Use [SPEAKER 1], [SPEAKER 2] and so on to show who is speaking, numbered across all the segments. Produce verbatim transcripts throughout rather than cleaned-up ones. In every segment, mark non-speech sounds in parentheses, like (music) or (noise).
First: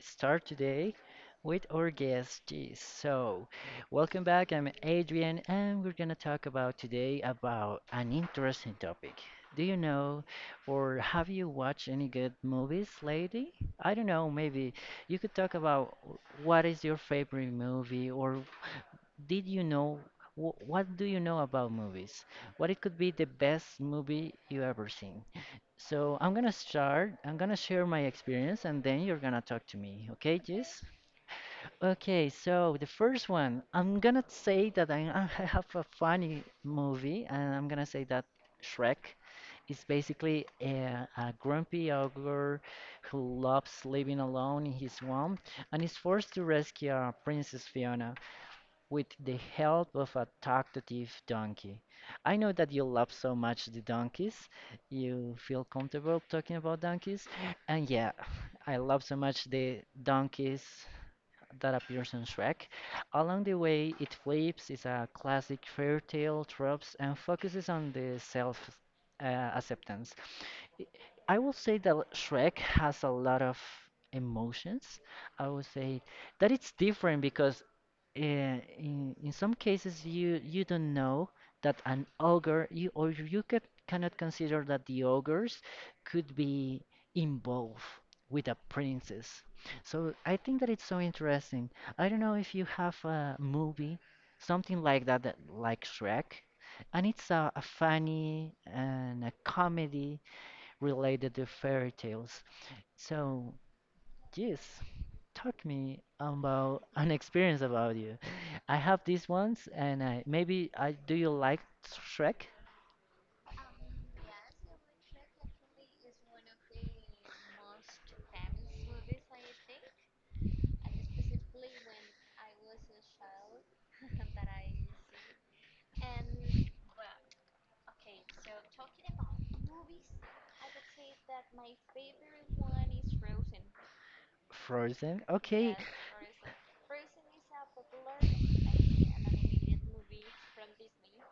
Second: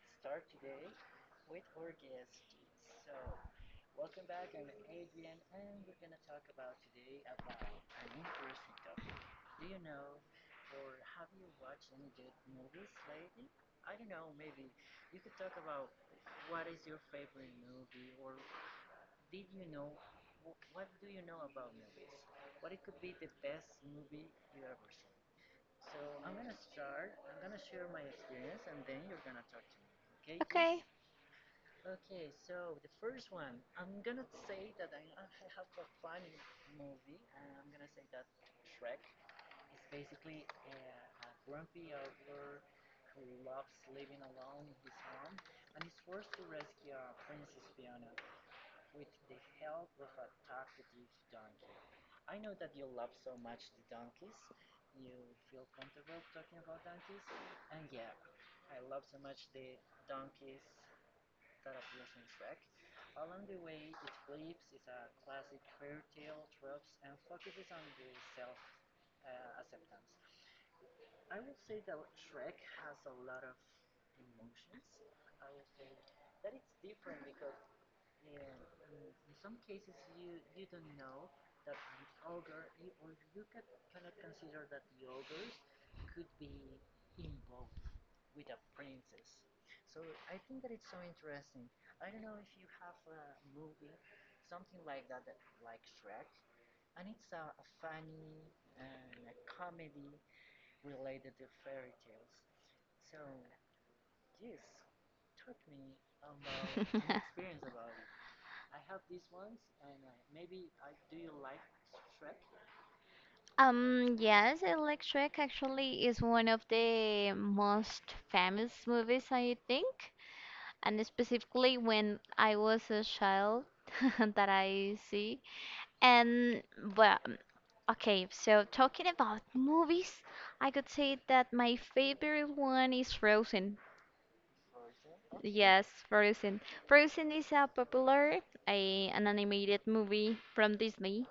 [SPEAKER 1] start today with our guest. Jeez. So, welcome back. I'm Adrian, and we're gonna talk about today about an interesting topic. Do you know or have you watched any good movies lately? I don't know, maybe you could talk about what is your favorite movie or did you know wh- what do you know about movies? What it could be the best movie you ever seen? So I'm gonna start. I'm gonna share my experience, and then you're gonna talk to me. Okay, Jess?
[SPEAKER 2] Okay.
[SPEAKER 1] Okay. So the first one, I'm gonna say that I, (laughs) I have a funny movie, and I'm gonna say that Shrek is basically a, a grumpy ogre who loves living alone in his swamp and is forced to rescue uh, Princess Fiona with the help of a talkative donkey. I know that you love so much the donkeys. You feel comfortable talking about donkeys. And yeah, I love so much the donkeys that appears in Shrek. Along the way, it flips is a classic fairy tale tropes and focuses on the self uh, acceptance. I will say that Shrek has a lot of emotions. I would say that it's different because eh, in, in some cases you you don't know that an ogre you or you could, cannot consider that the ogres could be involved with a princess. So I think that it's so interesting. I don't know if you have a movie, something like that, that like Shrek, and it's a, a funny and a comedy related to fairy tales. So yes, talk me about an experience
[SPEAKER 2] (laughs)
[SPEAKER 1] about you. I have these ones, and I maybe I do you like Shrek?
[SPEAKER 2] Um, yes, Electric actually is one of the most famous movies, I think, and specifically when I was a child (laughs) that I see. And well, okay, so talking about movies, I could say that my favorite one is Frozen.
[SPEAKER 1] Frozen? Okay,
[SPEAKER 2] Yes, Frozen. Frozen is a popular a, an animated movie from Disney.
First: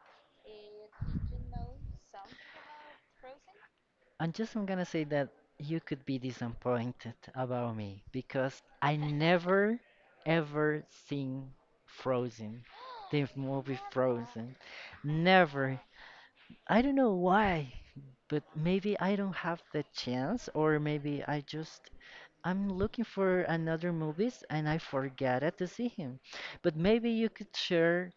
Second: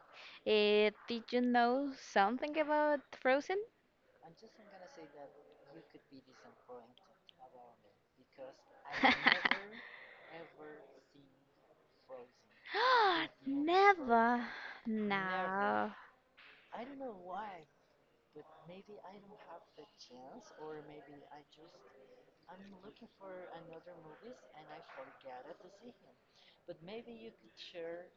[SPEAKER 2] Eh, did you know something about Frozen?
[SPEAKER 1] I'm just I'm gonna say that you could be disappointed about me because I
[SPEAKER 2] (laughs)
[SPEAKER 1] never ever seen Frozen, the movie
[SPEAKER 2] Never.
[SPEAKER 1] Frozen. Never.
[SPEAKER 2] No.
[SPEAKER 1] I don't know why, but maybe I don't have the chance, or maybe I just I'm looking for another movies and I forgot to see him. But maybe you could share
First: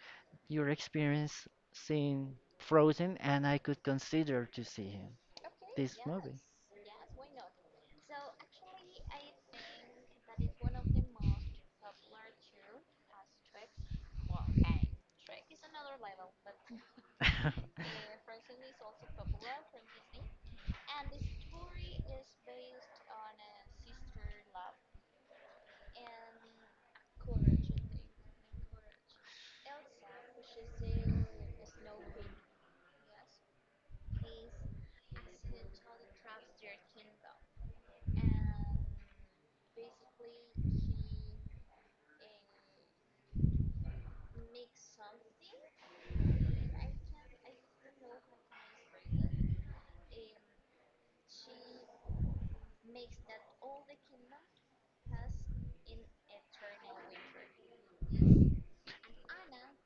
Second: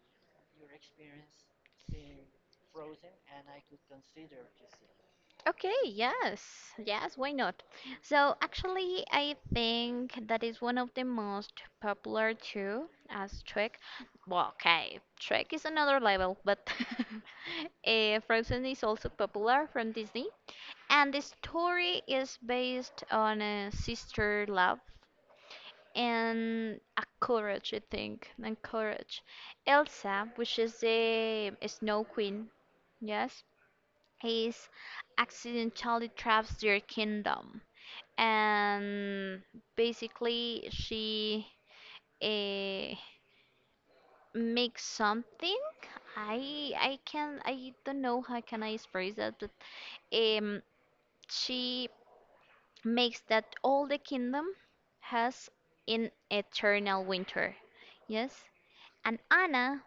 [SPEAKER 1] your experience seeing Frozen and I could consider to see him
[SPEAKER 2] Okay,
[SPEAKER 1] this movie.
[SPEAKER 2] yes. Yes, why not? So, actually, I think that is one of the most popular too as Trek. Well, okay, Trek is another level, but
[SPEAKER 1] (laughs)
[SPEAKER 2] (laughs) eh, Frozen is also popular from Disney. And the story is based on a sister love and a courage, I think, and courage. Elsa, which is the Snow Queen, yes, Ace accidentally traps their kingdom, and basically she uh, makes something. I I can I don't know how can I express that, but um she makes that all the kingdom has in eternal winter. Yes, and Anna,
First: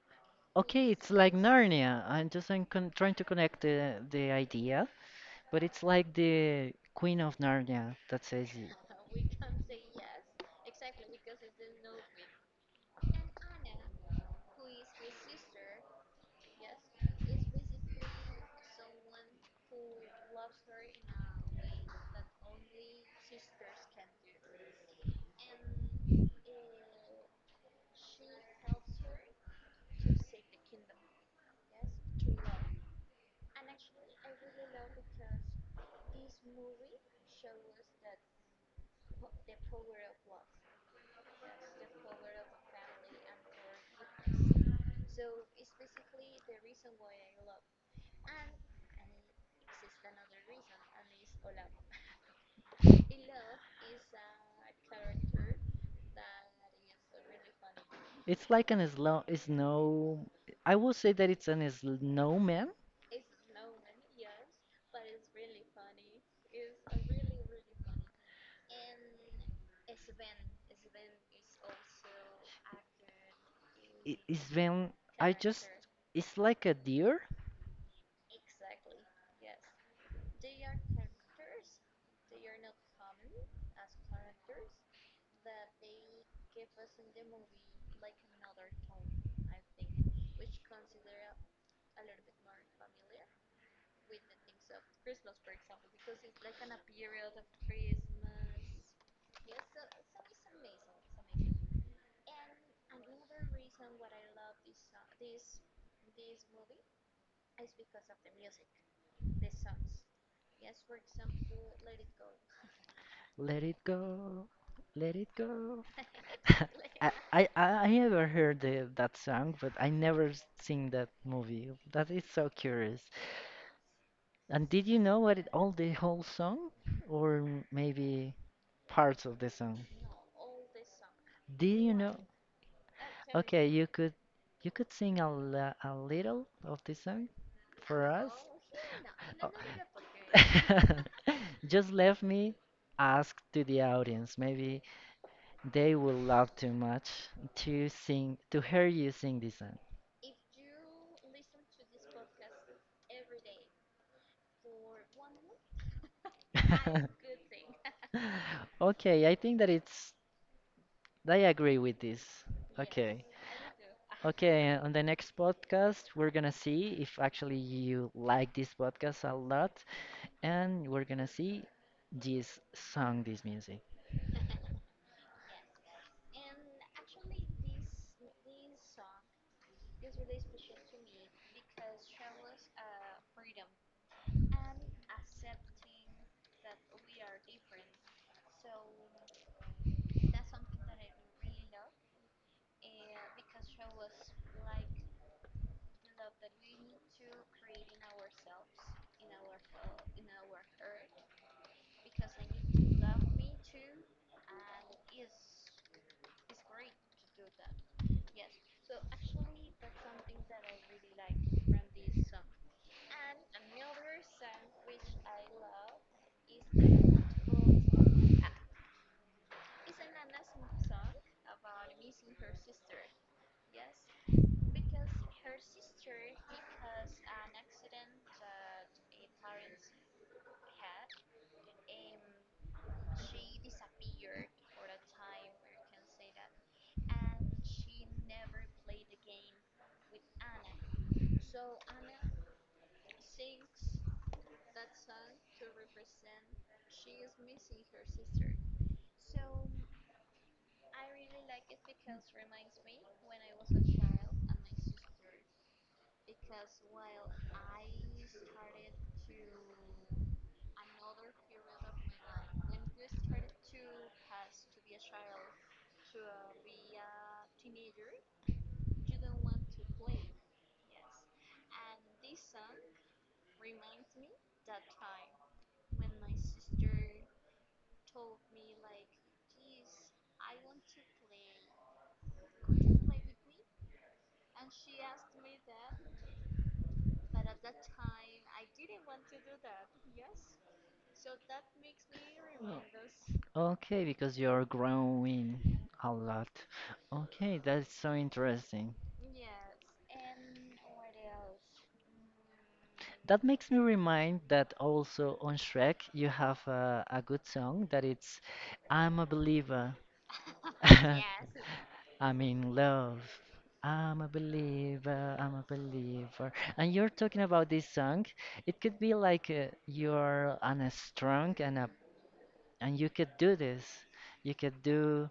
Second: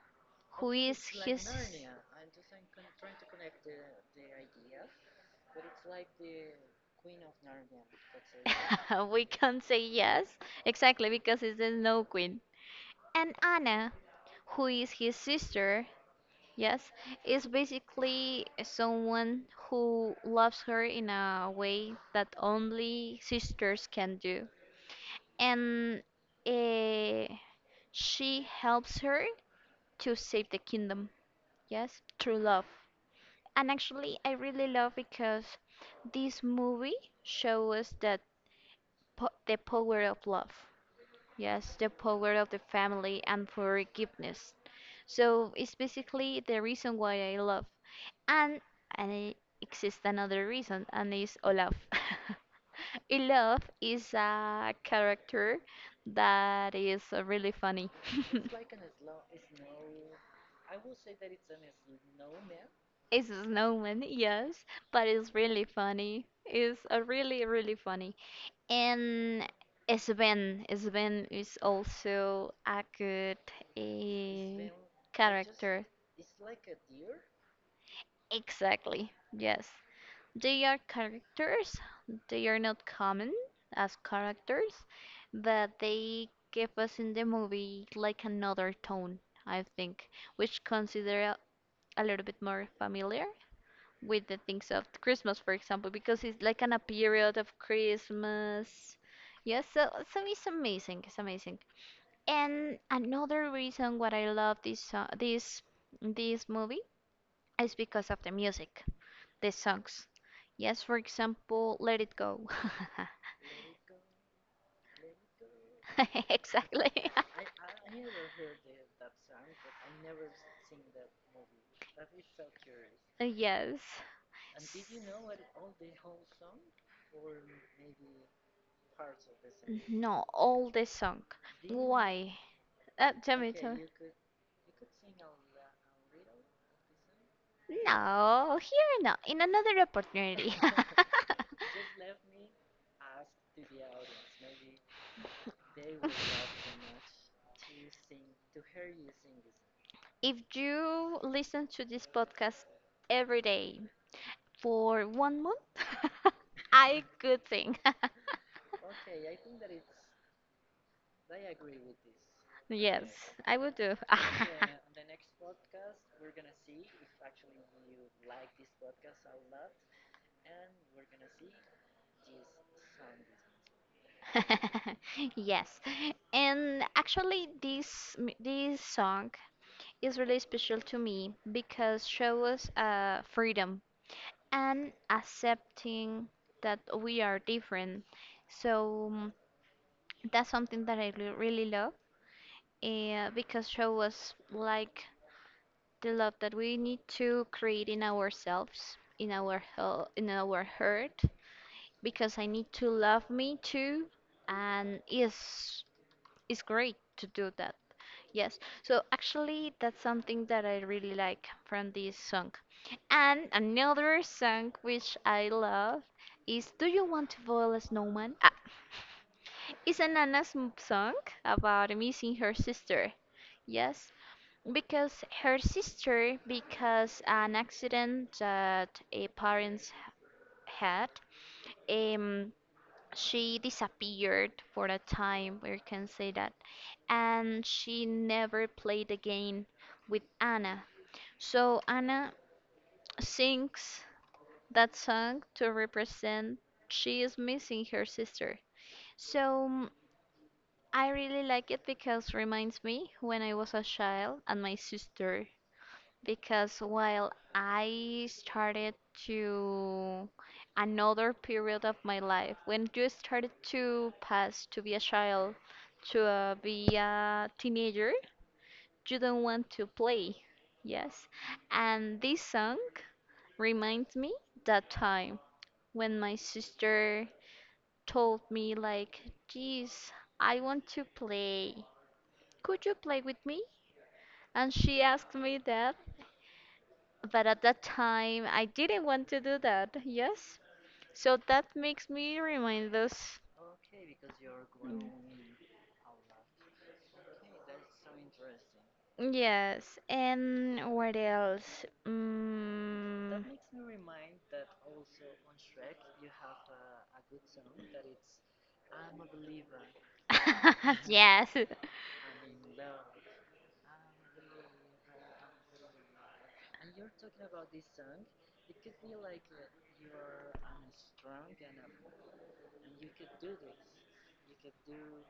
[SPEAKER 2] who
[SPEAKER 1] Okay,
[SPEAKER 2] is
[SPEAKER 1] it's like
[SPEAKER 2] his
[SPEAKER 1] Narnia. I'm just I'm con trying to connect the the idea, but it's like the Queen of Narnia that says it.
[SPEAKER 2] (laughs) we can't say
[SPEAKER 1] (laughs)
[SPEAKER 2] yes, exactly, because it's the snow queen. And Anna, who is his sister, yes, is basically someone who loves her in a way that only sisters can do. And eh, she helps her to save the kingdom, yes, through love. And actually, I really love because this movie shows us that po the power of love. Yes, the power of the family and forgiveness. So it's basically the reason why I love. And and it exists another reason, and is Olaf. (laughs) Olaf is a character that is uh, really funny.
[SPEAKER 1] It's like an
[SPEAKER 2] (laughs)
[SPEAKER 1] slow snow. I will say that it's an snowman
[SPEAKER 2] It's a snowman, yes, but it's really funny. It's a really, really funny. And Sven, Sven is also a good
[SPEAKER 1] I- is
[SPEAKER 2] eh,
[SPEAKER 1] when I just
[SPEAKER 2] character.
[SPEAKER 1] it's like a deer.
[SPEAKER 2] Exactly. Yes. They are characters. They are not common as characters, but they give us in the movie like another tone, I think, which consider a little bit more familiar with the things of Christmas, for example, because it's like an a period of Christmas. Yes, so, so it's amazing. It's amazing. And another reason why I love this so- this this movie is because of the music, the songs. Yes, for example, Let It Go. (laughs)
[SPEAKER 1] Let it go, let it go. (laughs)
[SPEAKER 2] Exactly.
[SPEAKER 1] I
[SPEAKER 2] (laughs)
[SPEAKER 1] I I I never heard the, that song, but I never s- seen that movie. That is so curious.
[SPEAKER 2] Yes.
[SPEAKER 1] And did you
[SPEAKER 2] S-
[SPEAKER 1] know what it all the whole song, or m- maybe parts of the song?
[SPEAKER 2] No, all the song.
[SPEAKER 1] Did you know?
[SPEAKER 2] Why? Uh, tell me,
[SPEAKER 1] Okay,
[SPEAKER 2] tell
[SPEAKER 1] you
[SPEAKER 2] me.
[SPEAKER 1] could you could sing a, li- a little of this song.
[SPEAKER 2] You.
[SPEAKER 1] For us?
[SPEAKER 2] No, here no. In
[SPEAKER 1] Oh.
[SPEAKER 2] another opportunity. (laughs)
[SPEAKER 1] (laughs)
[SPEAKER 2] (laughs)
[SPEAKER 1] Just let me ask to the audience. Maybe they will love too much to sing, to hear you sing this song.
[SPEAKER 2] If you listen to this podcast every day for one month, (laughs) I could
[SPEAKER 1] (laughs)
[SPEAKER 2] sing.
[SPEAKER 1] Okay, I think that it's, I agree with this. Okay.
[SPEAKER 2] Yes, I would do. (laughs)
[SPEAKER 1] Okay, on the next podcast, we're gonna see if actually you like this podcast a lot, and we're gonna see this song, this music.
[SPEAKER 2] Yes. And actually this m- this song is really special to me because shows uh freedom and accepting that we are different. So mm, that's something that I re- really love uh, because show us like the love that we need to create in ourselves, in our hel- in our heart because I need to love me too, and it's it's great to do that. Yes. So actually, that's something that I really like from this song. And another song which I love is "Do You Want to Boil a Snowman?" Ah, it's an Anna's m- song about missing her sister. Yes, because her sister, because an accident that a parents had, um, she disappeared for a time, we can say that, and she never played again with Anna. So Anna sings that song to represent she is missing her sister. So mm, I really like it because reminds me when I was a child and my sister because while I started to another period of my life, when you started to pass to be a child, to uh, be a teenager, you don't want to play. Yes. And this song reminds me that time when my sister told me like, "Geez, I want to play. Could you play with me?" And she asked me that. But at that time, I didn't want to do that. Yes. So that makes me
[SPEAKER 1] Oh,
[SPEAKER 2] remind us.
[SPEAKER 1] okay, because you're growing a lot. Okay, that's so interesting.
[SPEAKER 2] Yes. And what else? Mm.
[SPEAKER 1] That makes me remind that also on Shrek you have a, a good song that it's I'm a Believer.
[SPEAKER 2] (laughs) yes.
[SPEAKER 1] (laughs) I'm in love. I'm a believer, I'm a believer. And you're talking about this song. It could be like uh, you're on a strong and a, and you could do this. You could do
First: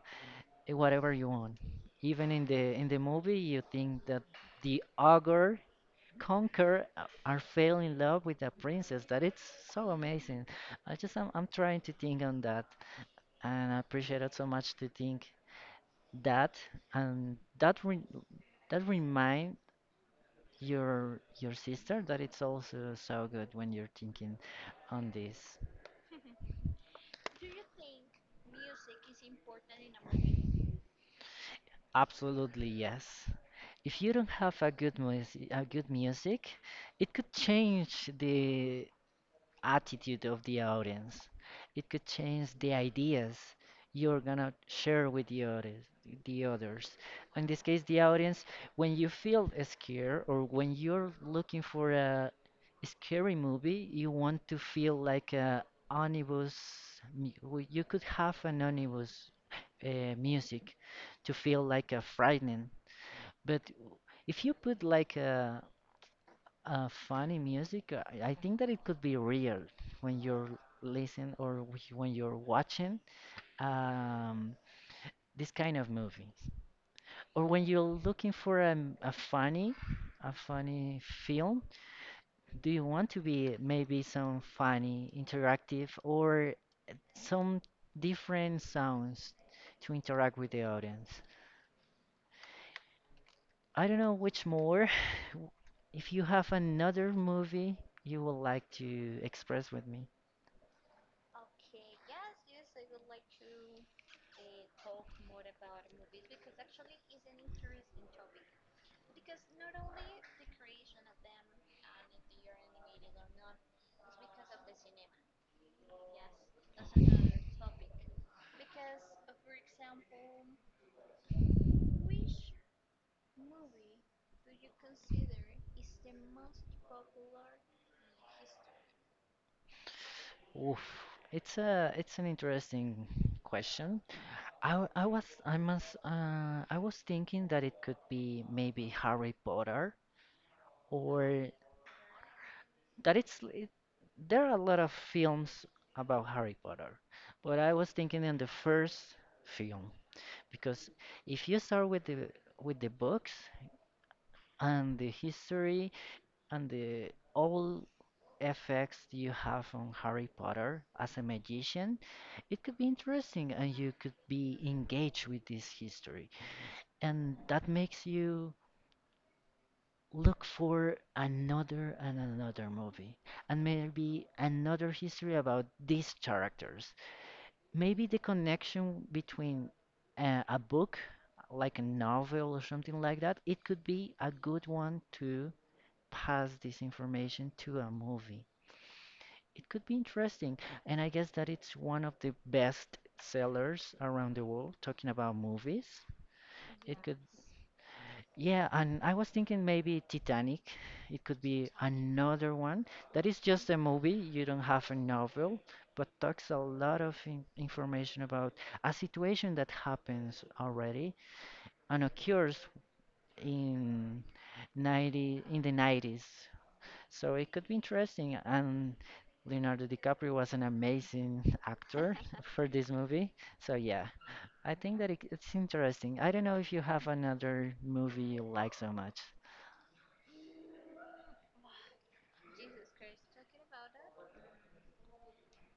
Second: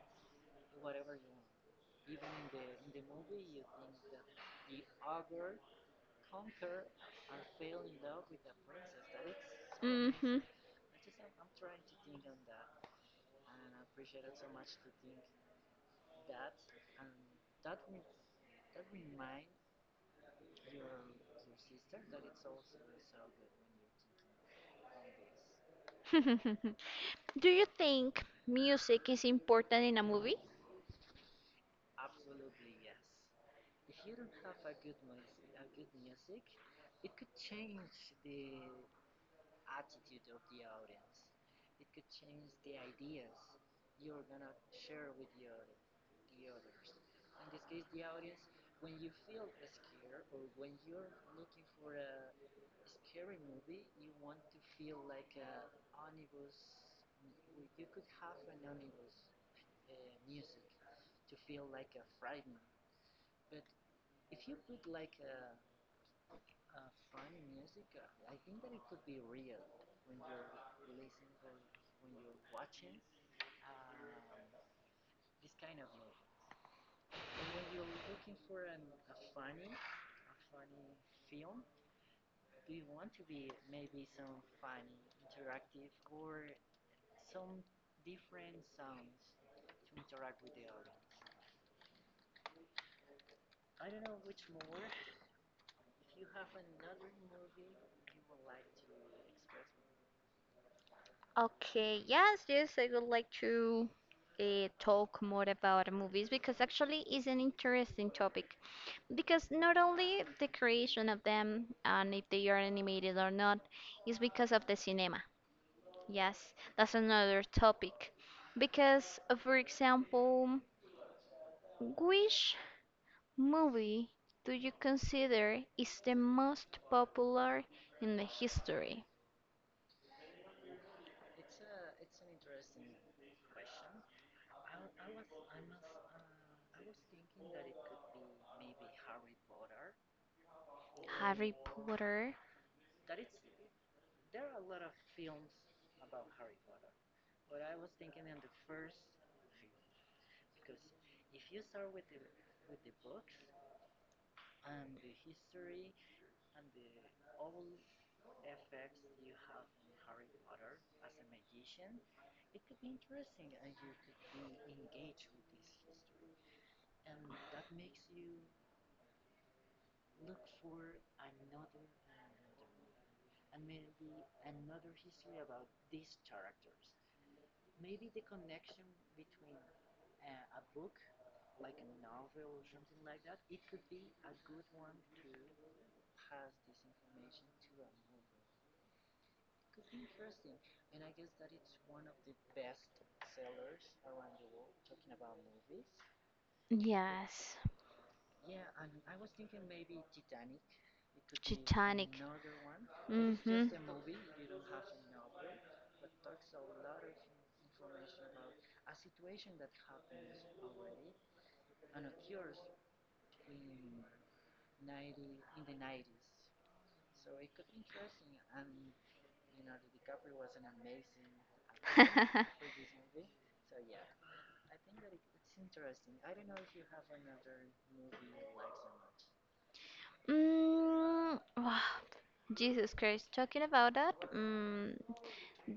[SPEAKER 1] eh, whatever you want. Even in the in the movie, you think that the ogre conquer uh, are fell in love with a princess. That it's so
[SPEAKER 2] hmm
[SPEAKER 1] amazing. I just I'm, I'm trying to think on that, and I appreciate it so much to think that and that re that remind your your sister that it's also so good when you're thinking on this.
[SPEAKER 2] (laughs) Do you think music is important in a movie?
[SPEAKER 1] Absolutely yes. If you don't have a good music, a good music, it could change the attitude of the audience. It could change the ideas you're gonna share with the others. The others. In this case, the audience, when you feel scared or when you're looking for a scary movie, you want to feel like a omnibus. mu- w- You could have an omnibus uh, music to feel like a frightening. But if you put like a uh, funny music. uh, I think that it could be real when you're listening or wh- when you're watching um, this kind of movie, or when you're looking for a, m- a funny, a funny film. Do you want to be maybe some funny, interactive, or some different sounds to interact with the audience? I don't know which more. (sighs) (laughs) If you have another movie you would like to express with me.
[SPEAKER 2] Okay, yes, yes, I would like to uh, talk more about movies because actually it's an interesting topic. Because not only the creation of them and if they are animated or not, is because of the cinema. Yes, that's another topic. Because, uh, for example, which movie do you consider is the most popular in the history?
[SPEAKER 1] Oof. It's a it's an interesting question. I, w- I was I must uh, I was thinking that it could be maybe Harry Potter or
[SPEAKER 2] Harry Potter?
[SPEAKER 1] that it's it, there are a lot of films about Harry Potter, but I was thinking in the first film because if you start with the with the books and the history and the all effects you have on Harry Potter as a magician, it could be interesting and you could be engaged with this history. And that makes you look for another and another movie, and maybe another history about these characters. Maybe the connection between uh, a book, like a novel or something like that, it could be a good one to pass this information to a movie. It could be interesting. And I guess that it's one of the best sellers around the world, talking about movies. It could,
[SPEAKER 2] Yes.
[SPEAKER 1] yeah, and I was thinking maybe Titanic. It could be
[SPEAKER 2] Titanic.
[SPEAKER 1] another one that is
[SPEAKER 2] Mm-hmm.
[SPEAKER 1] just a movie,
[SPEAKER 2] (laughs)
[SPEAKER 1] you don't have a novel, but talks a lot of in information about a situation that happens already and occurs in ninety in the nineties. So it could be interesting. And Leonardo DiCaprio was an amazing actor (laughs) for this movie. So yeah, I think that it, it's interesting. I don't know if you have another movie you like so much.
[SPEAKER 2] mm, wow. Jesus Christ, talking about that, mm,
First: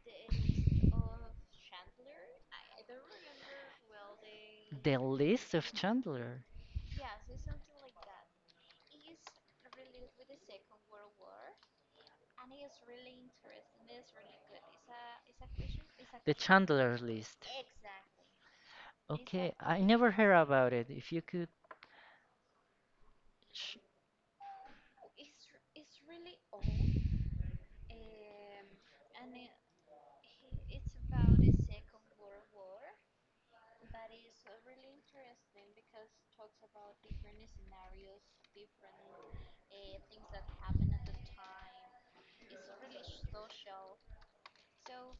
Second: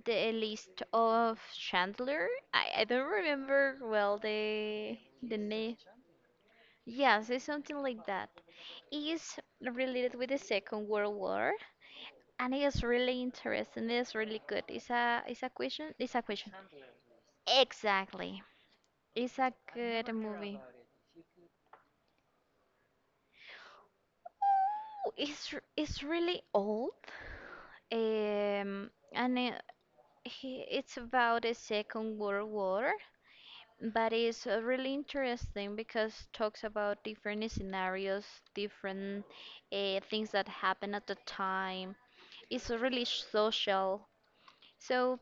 [SPEAKER 2] the list of Chandler. I, I don't remember well
[SPEAKER 1] The
[SPEAKER 2] the the
[SPEAKER 1] List of
[SPEAKER 2] name.
[SPEAKER 1] Chandler.
[SPEAKER 2] Yes, it's something like that. It's related with the Second World War, and it is really interesting. It's really good. It's a it's a question. It's a
[SPEAKER 1] The
[SPEAKER 2] question.
[SPEAKER 1] Chandler List.
[SPEAKER 2] Exactly. It's
[SPEAKER 1] Okay,
[SPEAKER 2] a
[SPEAKER 1] I never
[SPEAKER 2] good
[SPEAKER 1] heard
[SPEAKER 2] movie.
[SPEAKER 1] about it. If you could, sh-
[SPEAKER 2] Oh, it's r- it's really old, um, and it, he, it's about the Second World War, but it's uh, really interesting because talks about different scenarios, different uh, things that happened at the time. It's really social, so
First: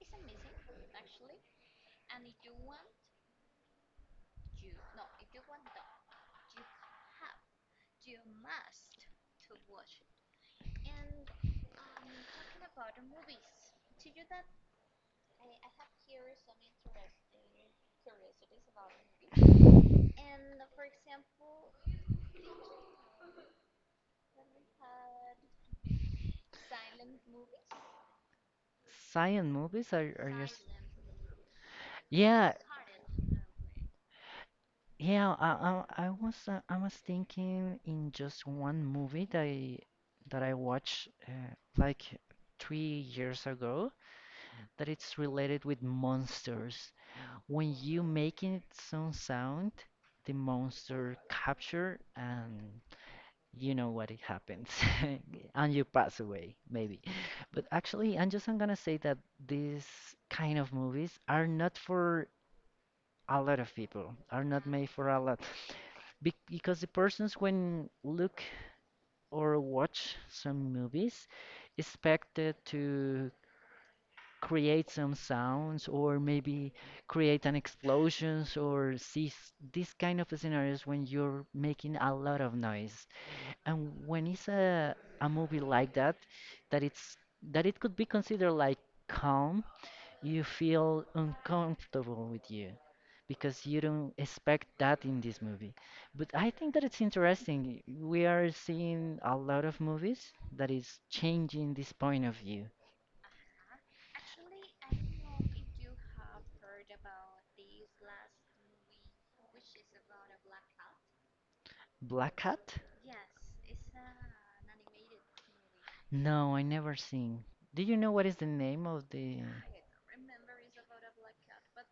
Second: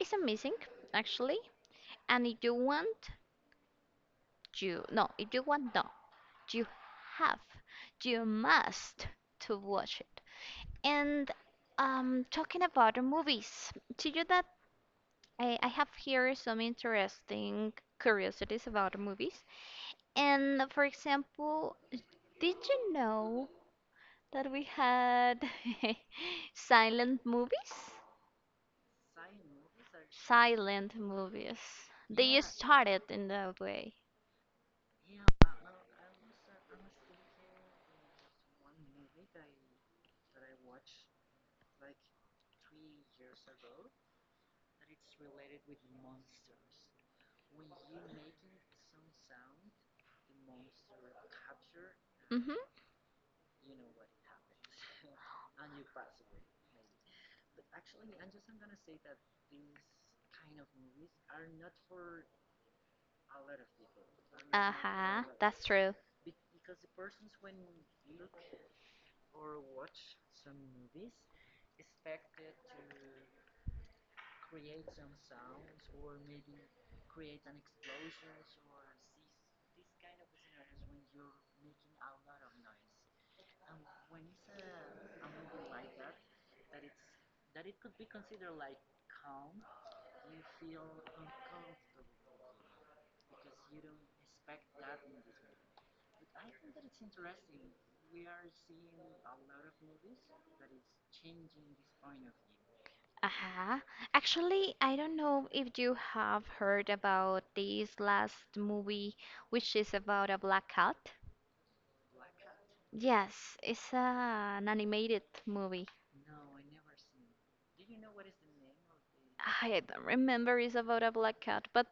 [SPEAKER 2] it's amazing actually. And if you want, you no, if you want, no, you have, you must to watch it. And um, talking about the movies, to you that I, I have here some interesting curiosities about the movies. And for example, did you know that we had (laughs) silent movies?
[SPEAKER 1] silent movies are are just
[SPEAKER 2] Silent movies. They
[SPEAKER 1] yeah,
[SPEAKER 2] started in that way.
[SPEAKER 1] yeah. I, I, I was, uh, I was thinking in just one movie that I, that I watched uh, like three years ago that it's related with monsters. When you making some sound, the monster capture and
[SPEAKER 2] Mm-hmm.
[SPEAKER 1] you know what it happens, (laughs) and you pass away maybe. But actually, I'm just I'm gonna say that these kind of movies are not for a lot of people are not made for a
[SPEAKER 2] Uh-huh,
[SPEAKER 1] lot.
[SPEAKER 2] that's true.
[SPEAKER 1] Be because the persons when look or watch some movies expected to create some sounds or maybe create an explosions or see s- this kind of scenarios when you're making a lot of noise and when it's a, a movie like that that it's that it could be considered like calm you feel uncomfortable with you because you don't expect that in this movie. But I think that it's interesting. We are seeing a lot of movies that is changing this point of view.
[SPEAKER 2] Uh-huh. Actually, I don't know if you have heard about this last movie, which is about a black cat.
[SPEAKER 1] Black Hat?
[SPEAKER 2] Yes, it's uh, an animated movie.
[SPEAKER 1] No, I never seen. Do you know what is the name of the?
[SPEAKER 2] I don't remember it's about a black cat, but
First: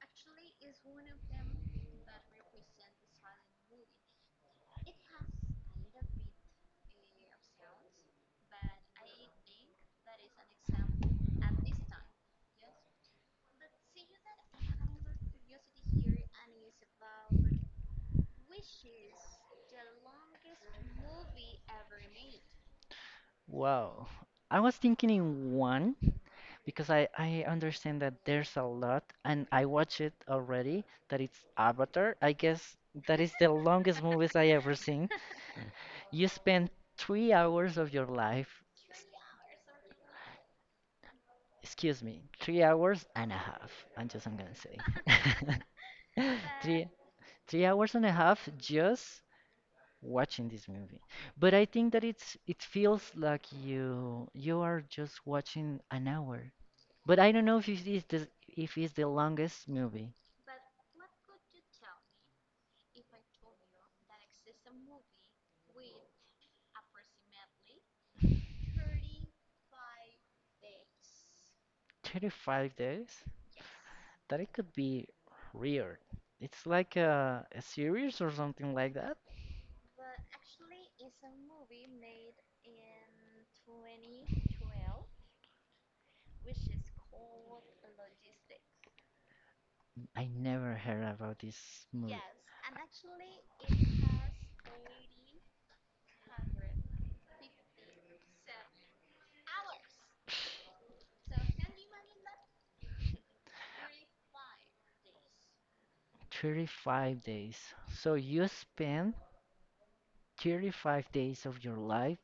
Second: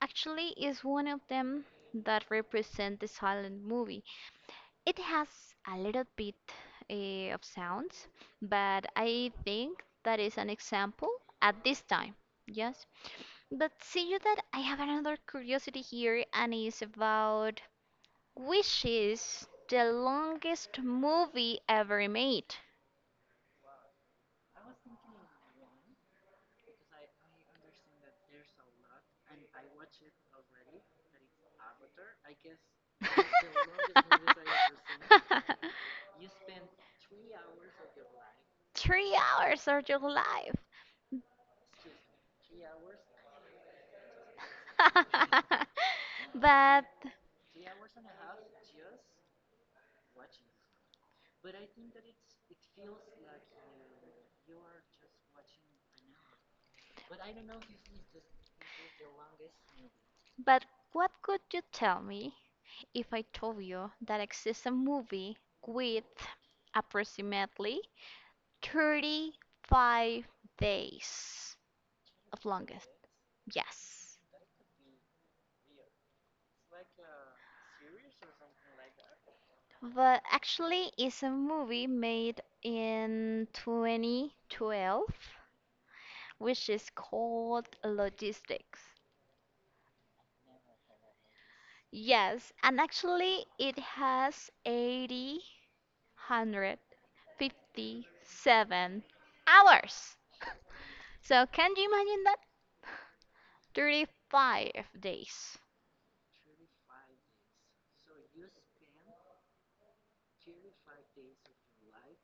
[SPEAKER 2] actually it's one of them that represent the silent movie. It has a little bit uh, of sounds, but I think that is an example at this time. Yes. But see you that I have another curiosity here, and it's about which is the longest movie ever made.
[SPEAKER 1] Wow. I was thinking in one because I, I understand that there's a lot and I watched it already that it's Avatar. I guess that is the
[SPEAKER 2] (laughs)
[SPEAKER 1] longest movies I ever seen. You spend three hours of your life,
[SPEAKER 2] Three hours of your life.
[SPEAKER 1] excuse me, three hours and a half. I'm just I'm gonna say
[SPEAKER 2] (laughs)
[SPEAKER 1] (laughs)
[SPEAKER 2] but
[SPEAKER 1] three three hours and a half just watching this movie. But I think that it's it feels like you you are just watching an hour. But I don't know if it is the if it's the longest movie.
[SPEAKER 2] but what could you tell me if I told you that exists a movie with approximately thirty-five days of
[SPEAKER 1] thirty-five
[SPEAKER 2] longest.
[SPEAKER 1] days?
[SPEAKER 2] Yes.
[SPEAKER 1] That it could be weird. It's like a, a series or something like that.
[SPEAKER 2] But actually, it's a movie made in twenty twelve, which is called Logistics.
[SPEAKER 1] I never heard about this movie.
[SPEAKER 2] Yes, and actually, it has eight hundred fifty-seven hours. So, can you imagine that? thirty-five days.
[SPEAKER 1] thirty-five days. So you spend thirty-five days of your life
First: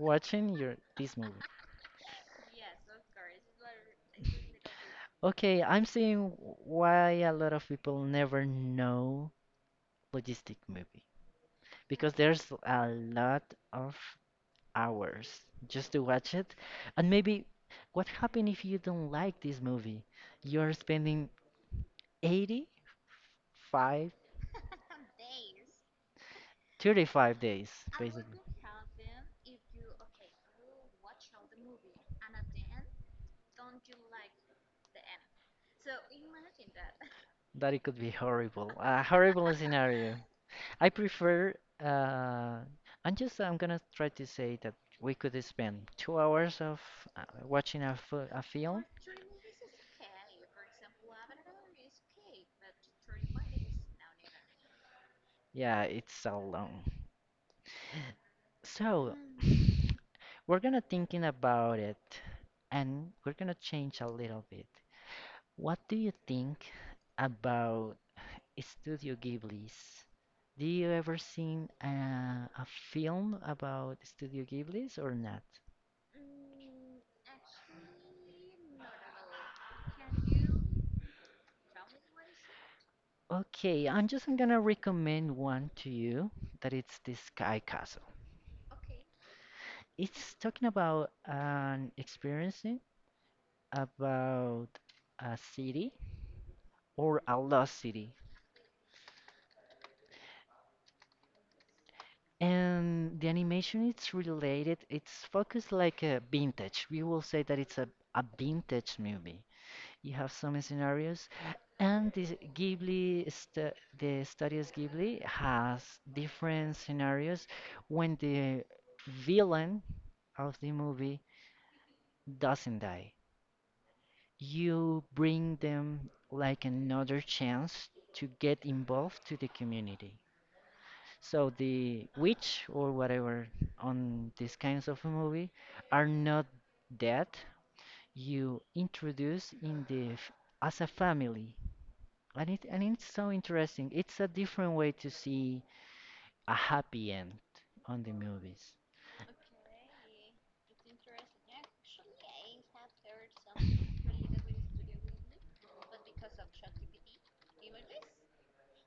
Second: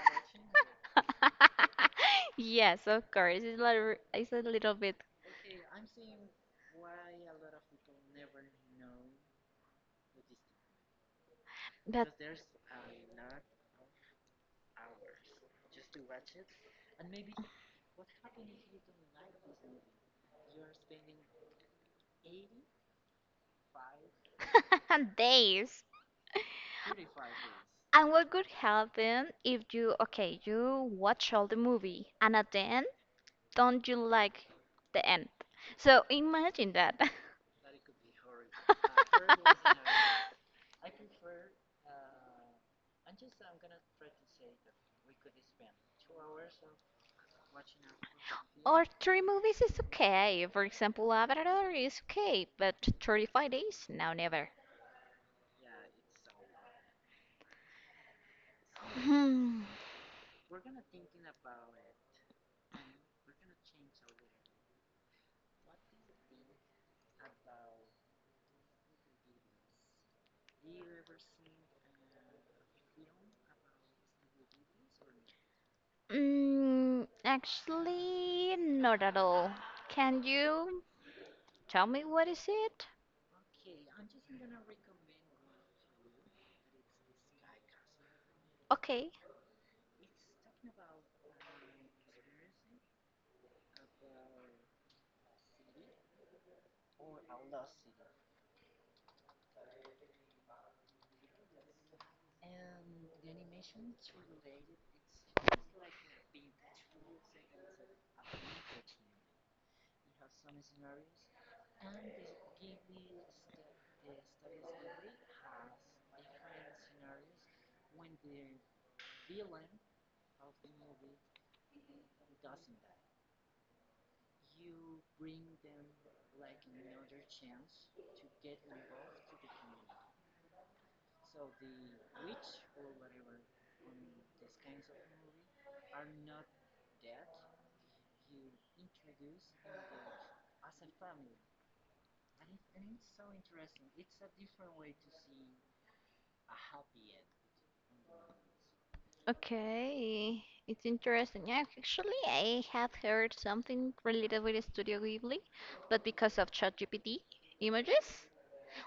[SPEAKER 1] watching your this movie.
[SPEAKER 2] (laughs) Yes, of course. It's a little, it's a little bit,
[SPEAKER 1] Okay, I'm seeing why a lot of people never know logistic movie
[SPEAKER 2] but
[SPEAKER 1] because there's a lot of hours just to watch it. And maybe what happened if you don't like this movie? You're spending 85
[SPEAKER 2] (laughs) days.
[SPEAKER 1] 35 days,
[SPEAKER 2] And what
[SPEAKER 1] basically.
[SPEAKER 2] could happen if you, okay, you watch all the movie and at the end, don't you like the end? So imagine that.
[SPEAKER 1] That it could be horrible. A horrible scenario.
[SPEAKER 2] (laughs)
[SPEAKER 1] I prefer. Uh, I'm just. I'm gonna try to say that we could spend two hours of uh, watching a, fi- a
[SPEAKER 2] Or
[SPEAKER 1] film.
[SPEAKER 2] three movies is okay. For example, Avatar is okay, but thirty-five days? Now never.
[SPEAKER 1] Yeah, it's so long.
[SPEAKER 2] (sighs)
[SPEAKER 1] So
[SPEAKER 2] Hmm.
[SPEAKER 1] (sighs) we're gonna thinking about it, and we're gonna change a little bit. What do you think about Studio Ghibli's. Do you ever seen a, a film about Studio Ghibli's or not?
[SPEAKER 2] Mm, actually, not at all. Can you tell me what is it?
[SPEAKER 1] Okay, I'm just gonna recommend one to you that it's the Sky Castle.
[SPEAKER 2] Okay.
[SPEAKER 1] It's talking about an experiencing about a city or a lost city. And the animation it's related, it's focused like a vintage. We will say that it's a, a vintage movie. You have some scenarios, and this Ghibli, stu the studios Ghibli has different scenarios when the villain of the movie doesn't die. You bring them like another chance to get involved to the community. So the witch or whatever on these kinds of movie are not dead. You introduce in the f- as a family. And it and it's so interesting. It's a different way to see a happy end on the movies.
[SPEAKER 2] Okay, it's interesting. Yeah, actually, I have heard something related with Studio Ghibli, but because of ChatGPT images.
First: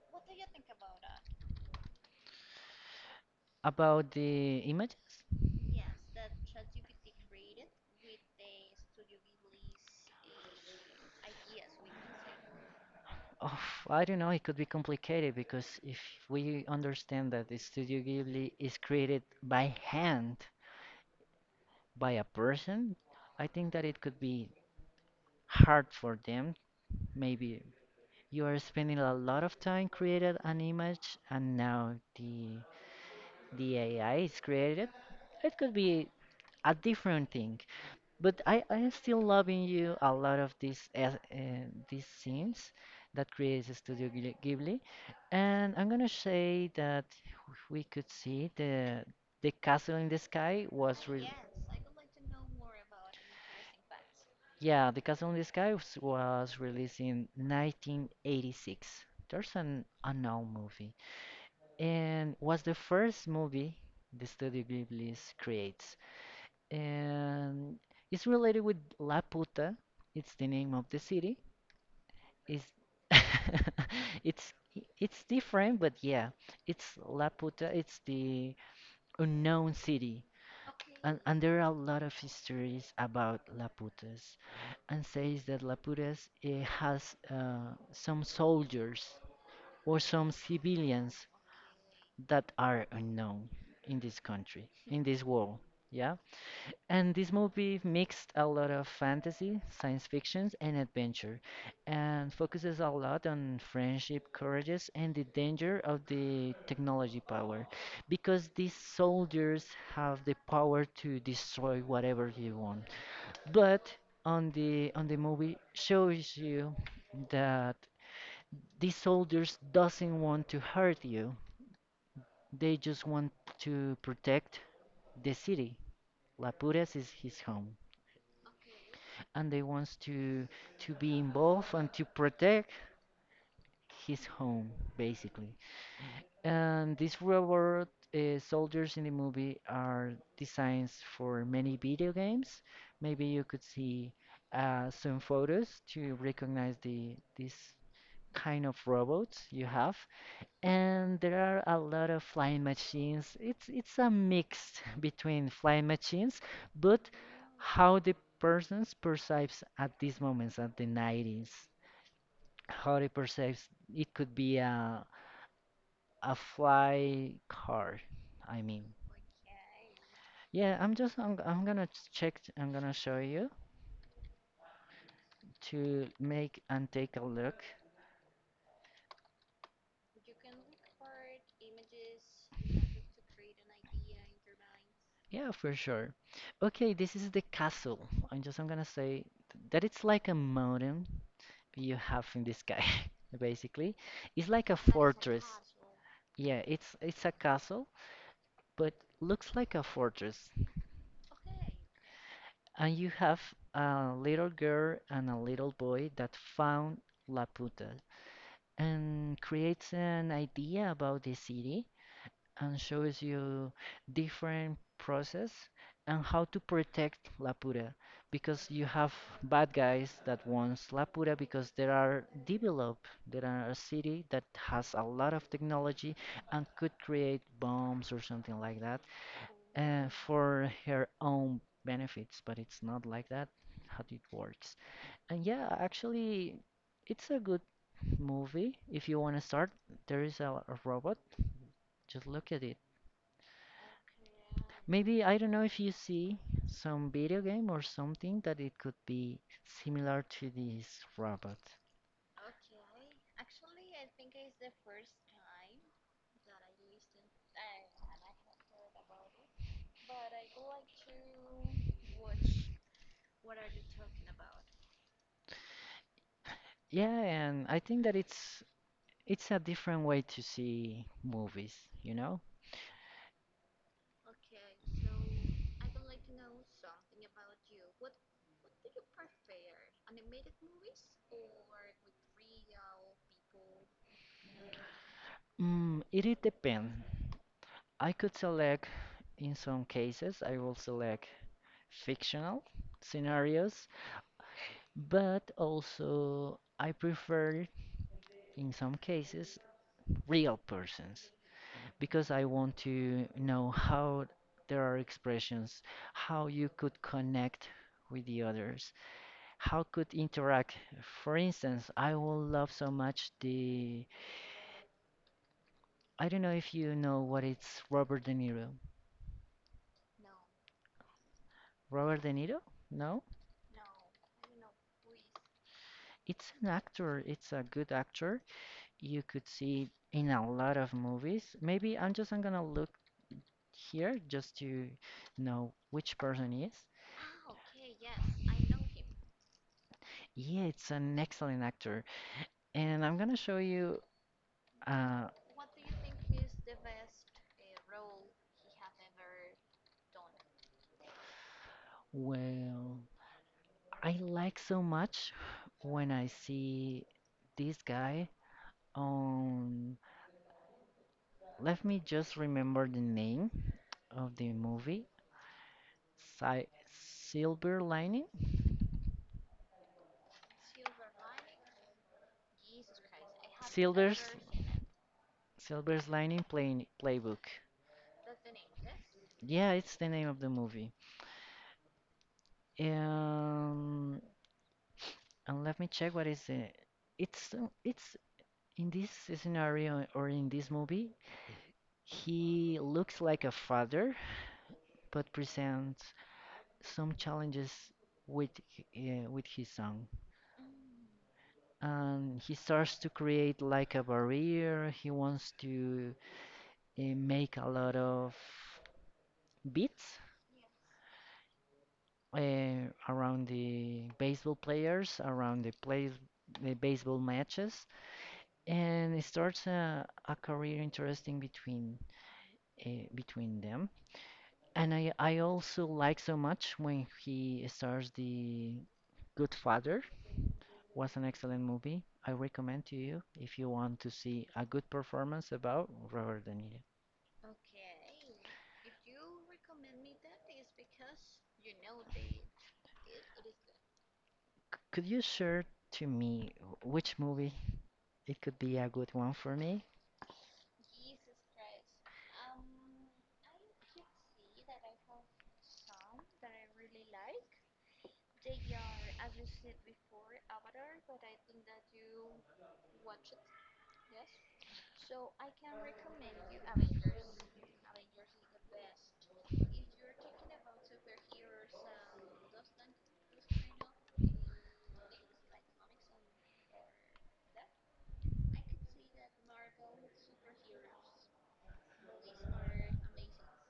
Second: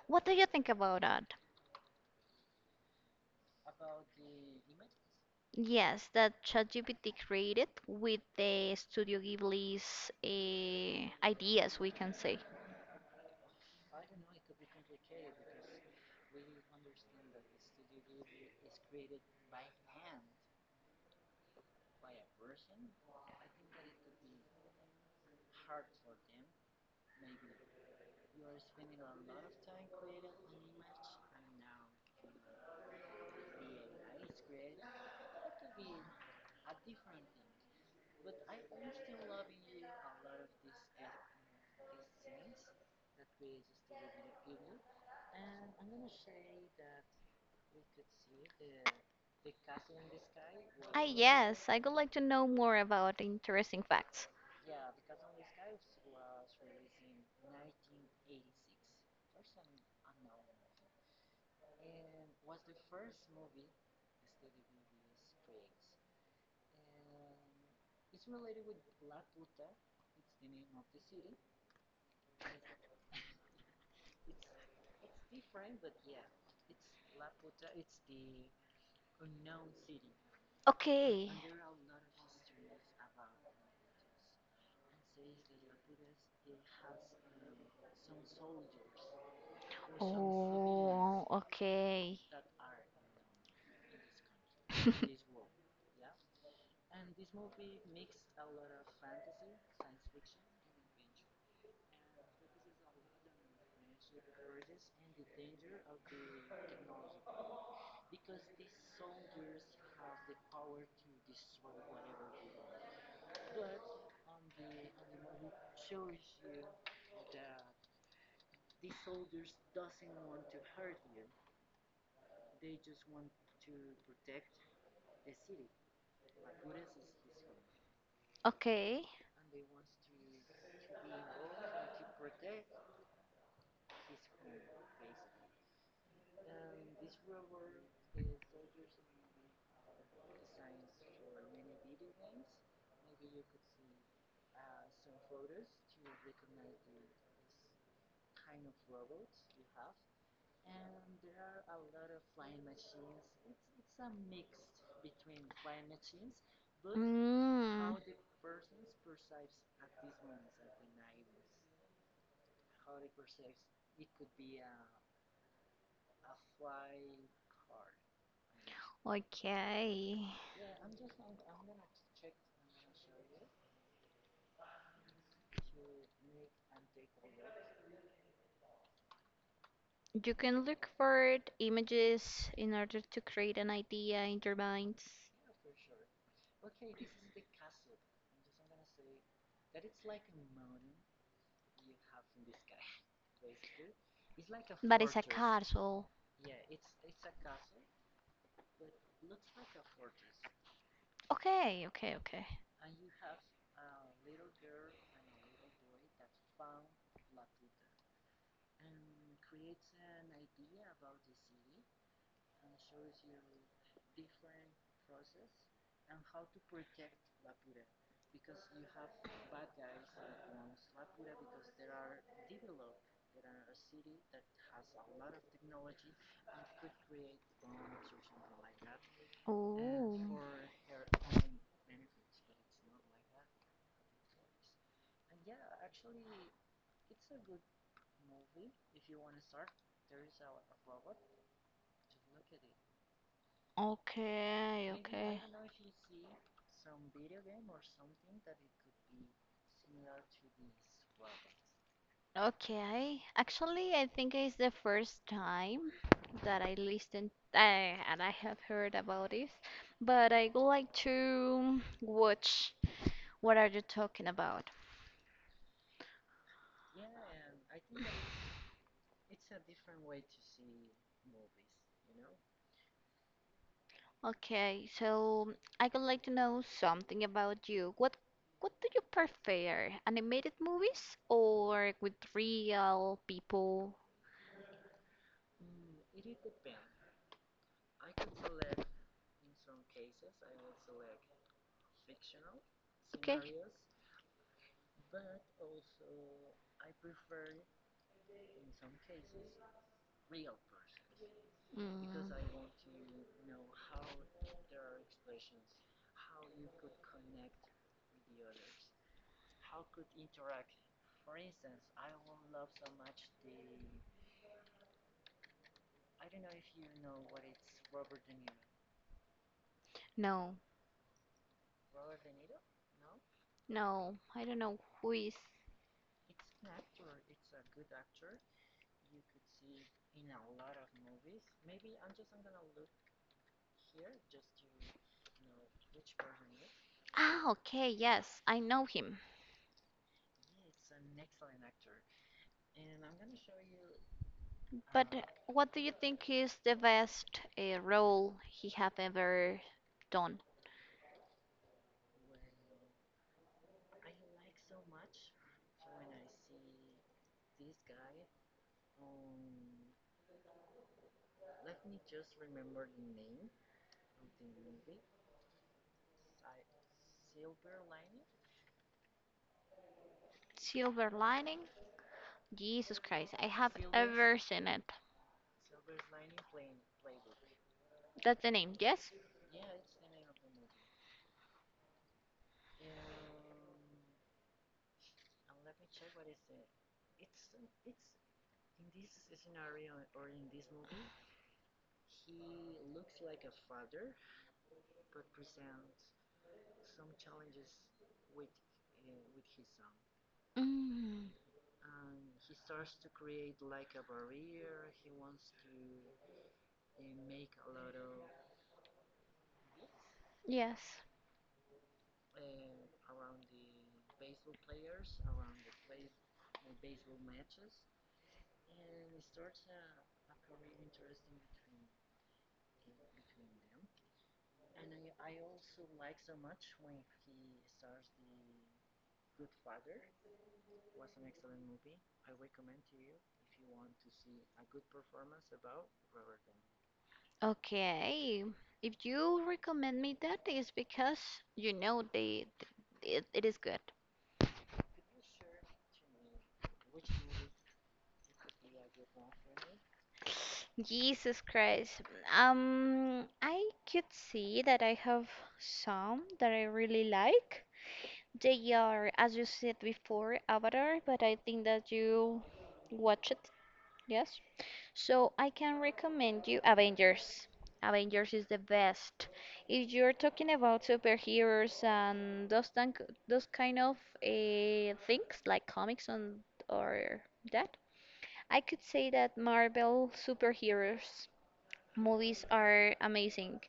[SPEAKER 2] What do you think about that?
[SPEAKER 1] About the images?
[SPEAKER 2] Yes, that ChatGPT created with the Studio Ghibli's uh, ideas, we can say.
[SPEAKER 1] Oh, I don't know, it could be complicated because if we understand that the Studio Ghibli is created by hand by a person, I think that it could be hard for them. Maybe you are spending a lot of time creating an image, and now the the A I is created. It could be a different thing. But I I still loving you a lot of these uh, uh, these scenes that creates Studio Ghibli, Ghibli. And I'm gonna say that we could see the the castle in the sky
[SPEAKER 2] Ah,
[SPEAKER 1] was re
[SPEAKER 2] yes, I would like to know more about interesting facts.
[SPEAKER 1] yeah, the castle in the sky was, was released in nineteen eighty-six. There's an unknown movie, and was the first movie the Studio Ghibli creates, and it's related with La Puta. It's the name of the city. It's (laughs) it's it's different, but yeah, it's La Puta. It's the unknown city, and
[SPEAKER 2] Okay.
[SPEAKER 1] and there are a lot of histories about Laputas, and says that Laputas eh, has uh, some soldiers or some civilians
[SPEAKER 2] Oh, okay.
[SPEAKER 1] that are unknown in this country, in this world. Yeah. And this movie mixed a lot of fantasy, science fiction, and adventure, and focuses a lot on friendship, courages, and the danger of the technology power, because these soldiers have the power to destroy whatever they want. But on the on the movie shows you that these soldiers doesn't want to hurt you. They just want to protect the city. La Puras is his home.
[SPEAKER 2] Okay.
[SPEAKER 1] And they wants to to be involved and to protect his home, basically. And these robot uh, soldiers in the movie are designs for many video games. Maybe you could see uh, some photos to recognize the this kind of robots you have. And there are a lot of flying machines. It's it's a mix (laughs) between flying machines, but
[SPEAKER 2] Mm,
[SPEAKER 1] how the person perceives at these moments at the nineties, how they perceives, it could be a a fly car, I mean.
[SPEAKER 2] okay.
[SPEAKER 1] Yeah, i'm just i'm, I'm gonna check. I'm gonna show you to make and take a look.
[SPEAKER 2] You can look for images in order to create an idea in your mind.
[SPEAKER 1] Yeah, for sure. Okay, this is the castle. I'm just I'm gonna say that it's like a mountain you have in the sky, (laughs) basically. It's like a
[SPEAKER 2] But it's a
[SPEAKER 1] fortress.
[SPEAKER 2] castle.
[SPEAKER 1] Yeah, it's it's a castle, but looks like a fortress.
[SPEAKER 2] Okay, okay, okay.
[SPEAKER 1] And you have a little girl and a little boy that found Laputa and creates an idea about the city and shows you different process and how to protect Laputa, because you have bad guys that wants Laputa because there are developed there are a city that has a lot of technology and could create bombs or something like that uh,
[SPEAKER 2] Oh.
[SPEAKER 1] for her own benefits, but it's not like that how it works. And yeah, actually, it's a good movie. If you want to start, there is a, a robot. Just look at it.
[SPEAKER 2] Okay,
[SPEAKER 1] Maybe I
[SPEAKER 2] okay.
[SPEAKER 1] don't know if you see some video game or something that it could be similar to this robot.
[SPEAKER 2] Okay. Actually, I think it's the first time that I listened uh, and I have heard about this, but I would like to watch what are you talking about.
[SPEAKER 1] Yeah, and I think that it's it's a different way to see movies, you know?
[SPEAKER 2] Okay, so I would like to know something about you. What what do you prefer? Animated movies or with real people?
[SPEAKER 1] Mm, it it depends. I could select, in some cases, I will select fictional
[SPEAKER 2] Okay.
[SPEAKER 1] scenarios, but also I prefer in some cases real persons. Because
[SPEAKER 2] Mm.
[SPEAKER 1] I want to know how there are expressions, how you could connect with the others, how could interact. For instance, I will love so much the I don't know if you know what it's Robert De Niro.
[SPEAKER 2] No,
[SPEAKER 1] Robert De Niro? No?
[SPEAKER 2] no, I don't know who is.
[SPEAKER 1] It's an actor, it's a good actor. You could see in a lot of movies. Maybe I'm just I'm gonna look here just to know which person he is.
[SPEAKER 2] Ah, okay, yes, I know him.
[SPEAKER 1] Yeah, it's an excellent actor. And I'm gonna show you.
[SPEAKER 2] But uh,
[SPEAKER 1] Uh,
[SPEAKER 2] what do you think is the best uh, role he have ever done?
[SPEAKER 1] well, I like so much when I see this guy on. Let me just remember the name of the movie. Si- Silver Lining?
[SPEAKER 2] Silver Lining? Jesus Christ, I have
[SPEAKER 1] Silver's
[SPEAKER 2] ever seen it.
[SPEAKER 1] Silver's Lining play- Playbook.
[SPEAKER 2] That's the name, yes?
[SPEAKER 1] Yeah, it's the name of the movie. Um, and let me check what is it. It's uh, it's in this scenario or in this movie, he looks like a father but presents some challenges with h- uh, with his song.
[SPEAKER 2] Mm,
[SPEAKER 1] And he starts to create like a barrier. He wants to uh, make a lot of beats
[SPEAKER 2] yes.
[SPEAKER 1] uh, around the baseball players, around the plays the baseball matches, and it starts a, a career interesting between uh, between them. And I, I also like so much when he starts the Good Father was an excellent movie. I recommend to you if you want to see a good performance about Robert De Niro.
[SPEAKER 2] Okay. If you recommend me that is because you know they, th- it, it is good.
[SPEAKER 1] Could you share to me which movie it could be a good one for me?
[SPEAKER 2] Jesus Christ. Um, I could see that I have some that I really like. They are, as you said before, Avatar, but I think that you watch it, yes? So I can recommend you Avengers. Avengers is the best. If you're talking about superheroes and those tank, those kind of uh, things like comics and or that, I could say that Marvel superheroes movies are amazing.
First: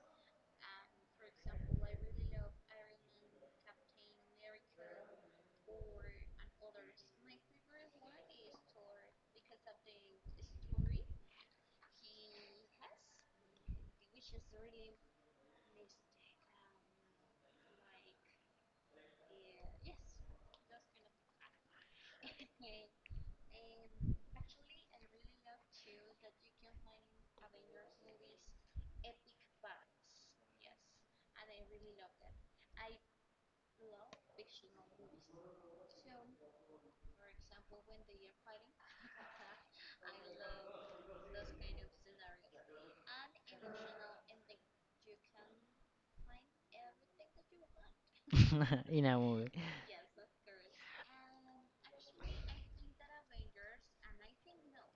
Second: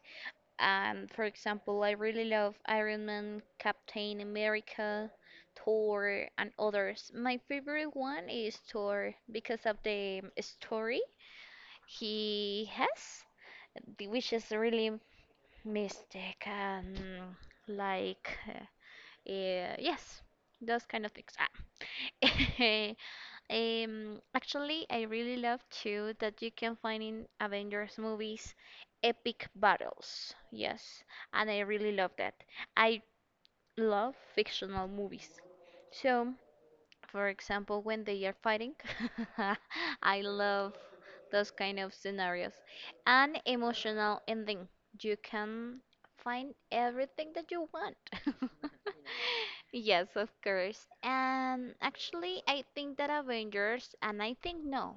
[SPEAKER 2] And for example, I really love Iron Man, Captain America, Thor, and others. My favorite one is Thor because of the story he has, the- which is really mystic and like, uh, eh, yes, those kind of things. Ah. (laughs) Um, actually, I really love too that you can find in Avengers movies epic battles. Yes, and I really love that. I love fictional movies. So, for example when they are fighting (laughs) I love those kind of scenarios, an emotional ending. You can find everything that you want.
[SPEAKER 1] (laughs) In a movie.
[SPEAKER 2] (laughs) Yes, of course. And actually I think that avengers and I think no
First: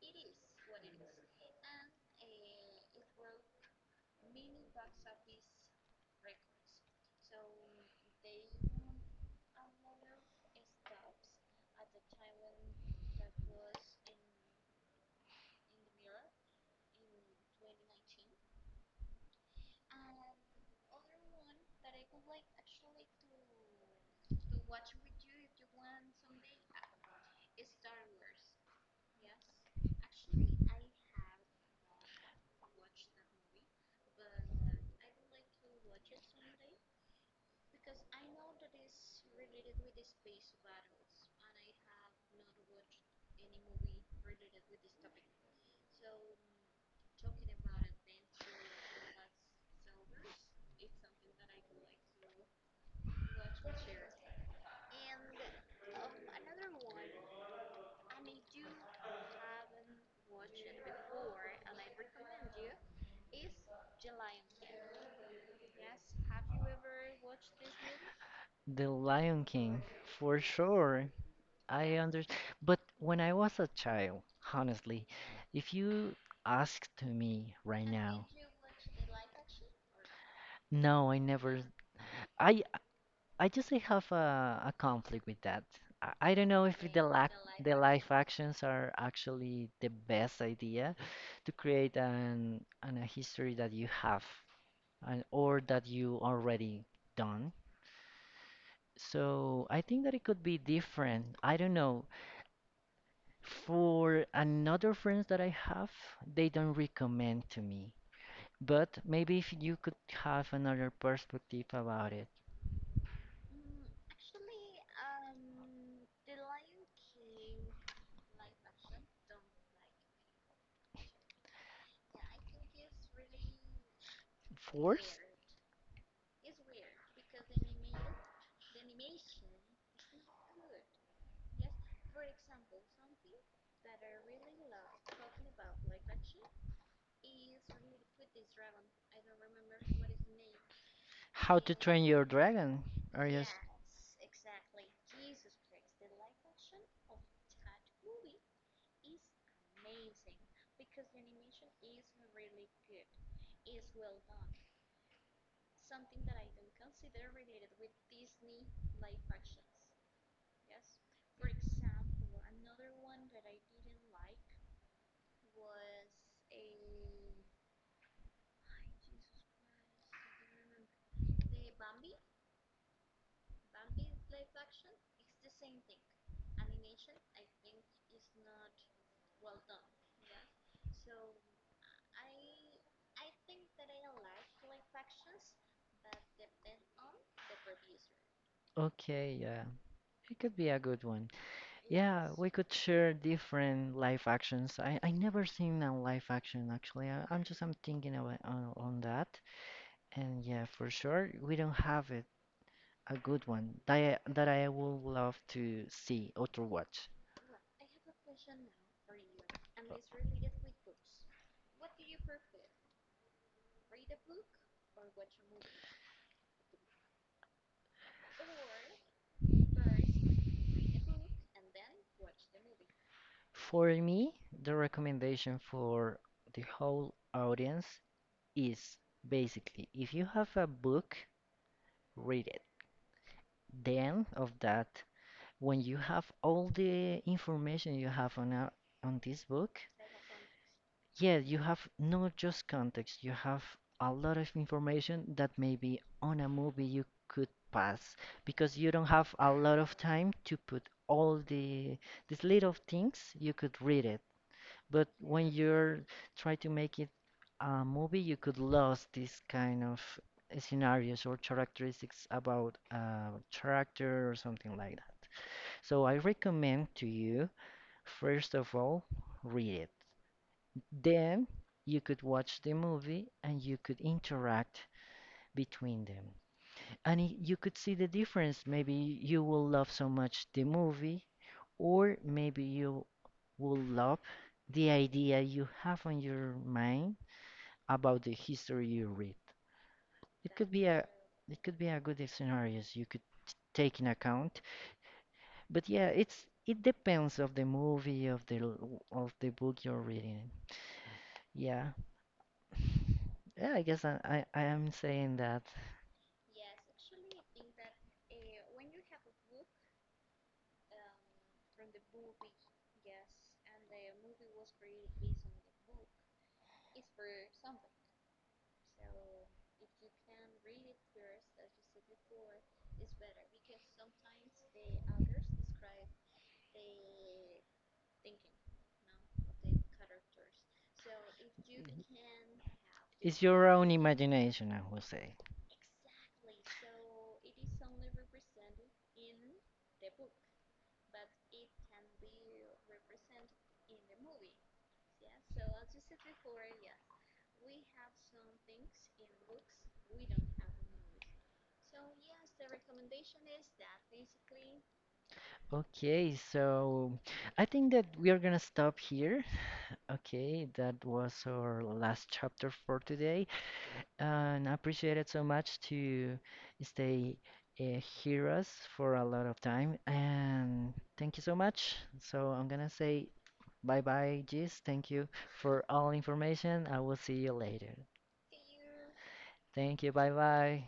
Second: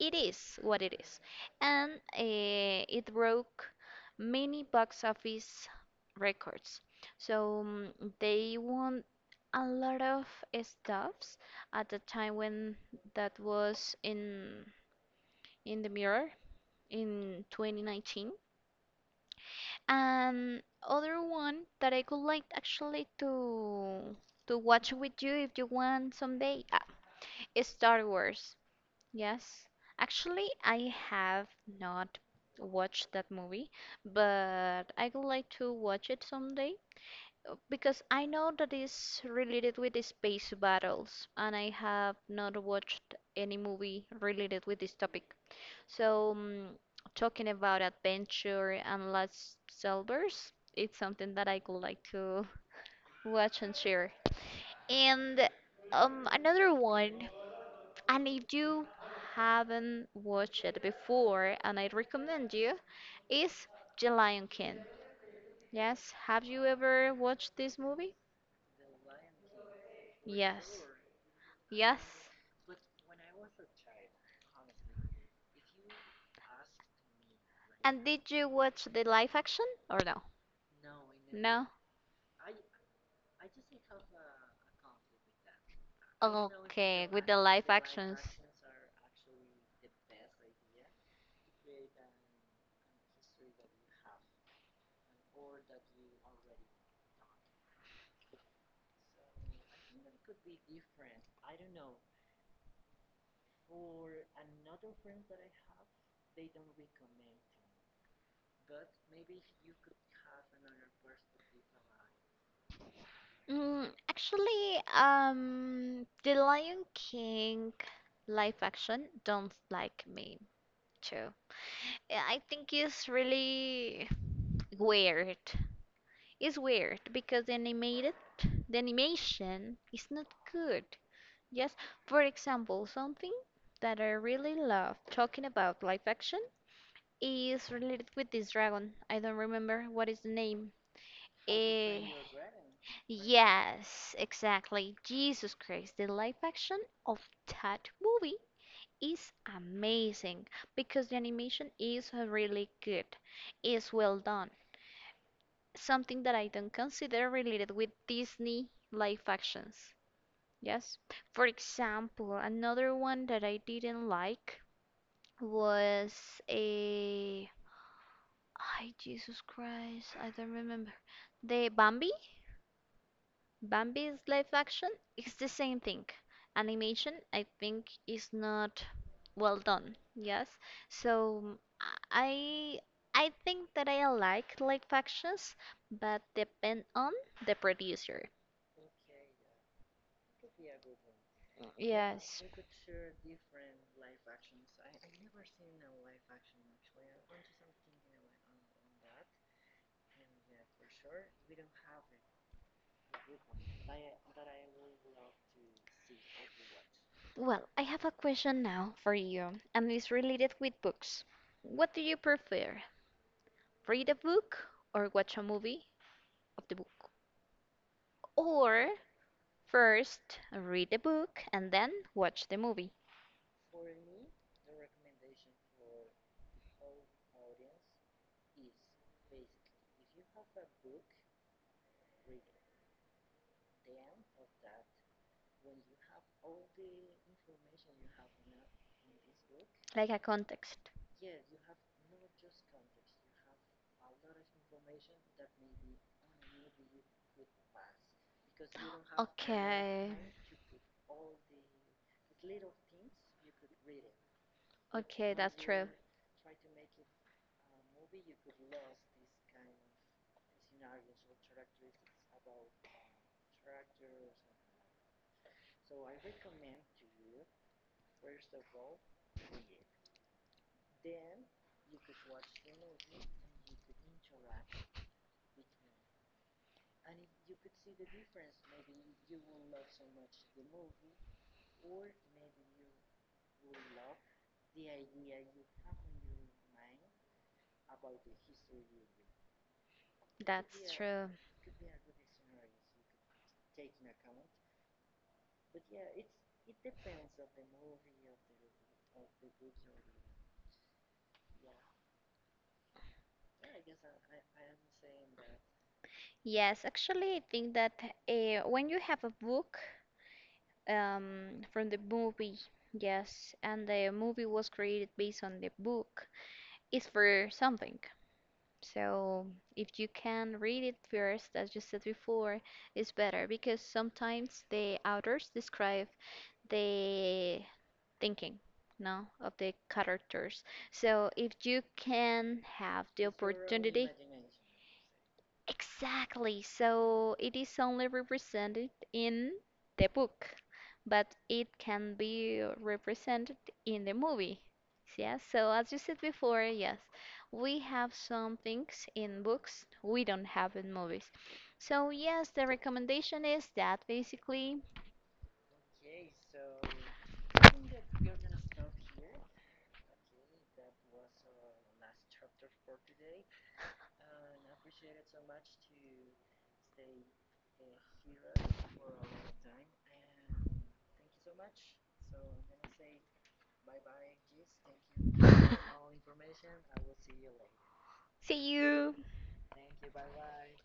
[SPEAKER 2] it is what it is, and eh, it broke many box office records. So mm, they won a lot of stuffs at the time when that was in in the mirror in twenty nineteen. And other one that I could like actually to to watch with you if you want someday, ah, is Star Wars. Yes, actually I have not watched that movie, but I would like to watch it someday because I know that is related with the space battles, and I have not watched any movie related with this topic. So, mm, talking about adventure and last Selvers, it's something that I would like to (laughs) watch and share. And um, another one, and if you haven't watched it before, and I recommend you, is The Lion King. Yes, have you ever watched this movie?
[SPEAKER 1] The Lion King, for
[SPEAKER 2] Yes,
[SPEAKER 1] sure. I
[SPEAKER 2] yes.
[SPEAKER 1] understand. But when I was a child, honestly, if you asked me right
[SPEAKER 2] And
[SPEAKER 1] now,
[SPEAKER 2] did you watch the live action or no?
[SPEAKER 1] no, I never.
[SPEAKER 2] No?
[SPEAKER 1] I I just I have a, a conflict with that. I, I don't know if the
[SPEAKER 2] Okay, with
[SPEAKER 1] lac
[SPEAKER 2] the live
[SPEAKER 1] the live
[SPEAKER 2] actions.
[SPEAKER 1] actions are actually the best idea to create an, an a history that you have and or that you already done. So I think that it could be different. I don't know. For another friends that I have, they don't recommend to me. But maybe if you could have another perspective about it.
[SPEAKER 2] Mm, actually, um, the Lion King live action don't like me too. Yeah, I think it's really
[SPEAKER 1] Fourth,
[SPEAKER 2] weird. It's weird because the animated, the animation is not good. Yes, for example, something that I really love talking about live action is related with this dragon. I don't remember what is the name.
[SPEAKER 1] how to
[SPEAKER 2] Eh,
[SPEAKER 1] train your dragon. Are you?
[SPEAKER 2] yes, exactly. Jesus Christ, the live action of that movie is amazing because the animation is really good. It's well done. Something that I don't consider related with Disney live actions. Yes. For example, another one that I didn't like was a I Jesus Christ, I don't remember. The Bambi? Bambi's live action? It's the same thing. Animation, I think, is not well done. Yes. So mm, I I think that I like live actions, but depend on the producer.
[SPEAKER 1] Okay, yeah. It could be a good one. Yeah,
[SPEAKER 2] Yes.
[SPEAKER 1] we could share different live actions. I, I never seen a live action actually. I, I'm just I'm thinking about on, on that. And yeah, for sure we don't have it a good one that I, that I would love to see or to watch.
[SPEAKER 2] Well, I have a question now for you, and it's related with books. What do you prefer? Read a book or watch a movie of the book? Or first read the book and then watch the movie,
[SPEAKER 1] For me, the recommendation for the whole audience is basically if you have a book, read it. The end of that, when you have all the information you have on a, on this book,
[SPEAKER 2] like a context.
[SPEAKER 1] yeah, you have not just context, you have a lot of information that maybe on a movie you could pass because you don't have a lot of
[SPEAKER 2] Okay.
[SPEAKER 1] time to put all the these little things you could read it. But
[SPEAKER 2] Okay,
[SPEAKER 1] when
[SPEAKER 2] that's true.
[SPEAKER 1] you're trying to make it a movie, you could lose this kind of scenarios or characteristics about a character or something like that. So I recommend to you, first of all, read it. Then you could watch the movie and you could interact between them and y- you could see the difference. Maybe you will love so much the movie, or maybe you will love the idea you have on your mind about the history you read. It could be
[SPEAKER 2] That's
[SPEAKER 1] a
[SPEAKER 2] true.
[SPEAKER 1] it could be a good scenarios you could t- take in account. But yeah, it's it depends of the movie of the l- of the book you're reading. Yeah, (sighs) yeah. I guess I I, I am saying that.
[SPEAKER 2] Yes, actually, I think that uh, when you have a book um, from the movie, yes, and the movie was created based on the book, it's for something. So if you can read it first, as you said before, it's better because sometimes the authors describe the thinking, no, of the characters. So if you can have the
[SPEAKER 1] It's your own
[SPEAKER 2] opportunity,
[SPEAKER 1] imagination, I will say.
[SPEAKER 2] exactly. So it is only represented in the book, but it can be represented in the movie. Yeah, so as you said before, yes, we have some things in books we don't have in movies. So yes, the recommendation is that basically
[SPEAKER 1] Okay, so I think that we are gonna stop here. Okay, that was our last chapter for today, and I appreciate it so much to stay uh, hear us for a lot of time. And thank you so much. So I'm gonna say bye bye, Gis. Thank you for all information. I will see you later.
[SPEAKER 2] see you.
[SPEAKER 1] Thank you. Bye bye.